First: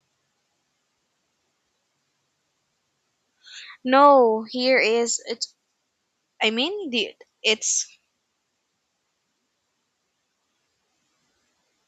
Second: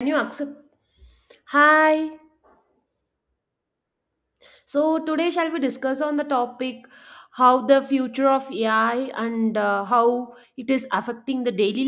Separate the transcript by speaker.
Speaker 1: Can you accept? Hi.
Speaker 2: No, here
Speaker 1: So
Speaker 2: is
Speaker 1: today shall
Speaker 2: it's.
Speaker 1: we discuss on the
Speaker 2: I
Speaker 1: topic
Speaker 2: mean, the,
Speaker 1: how the
Speaker 2: it's
Speaker 1: future of AI and how it is affecting the daily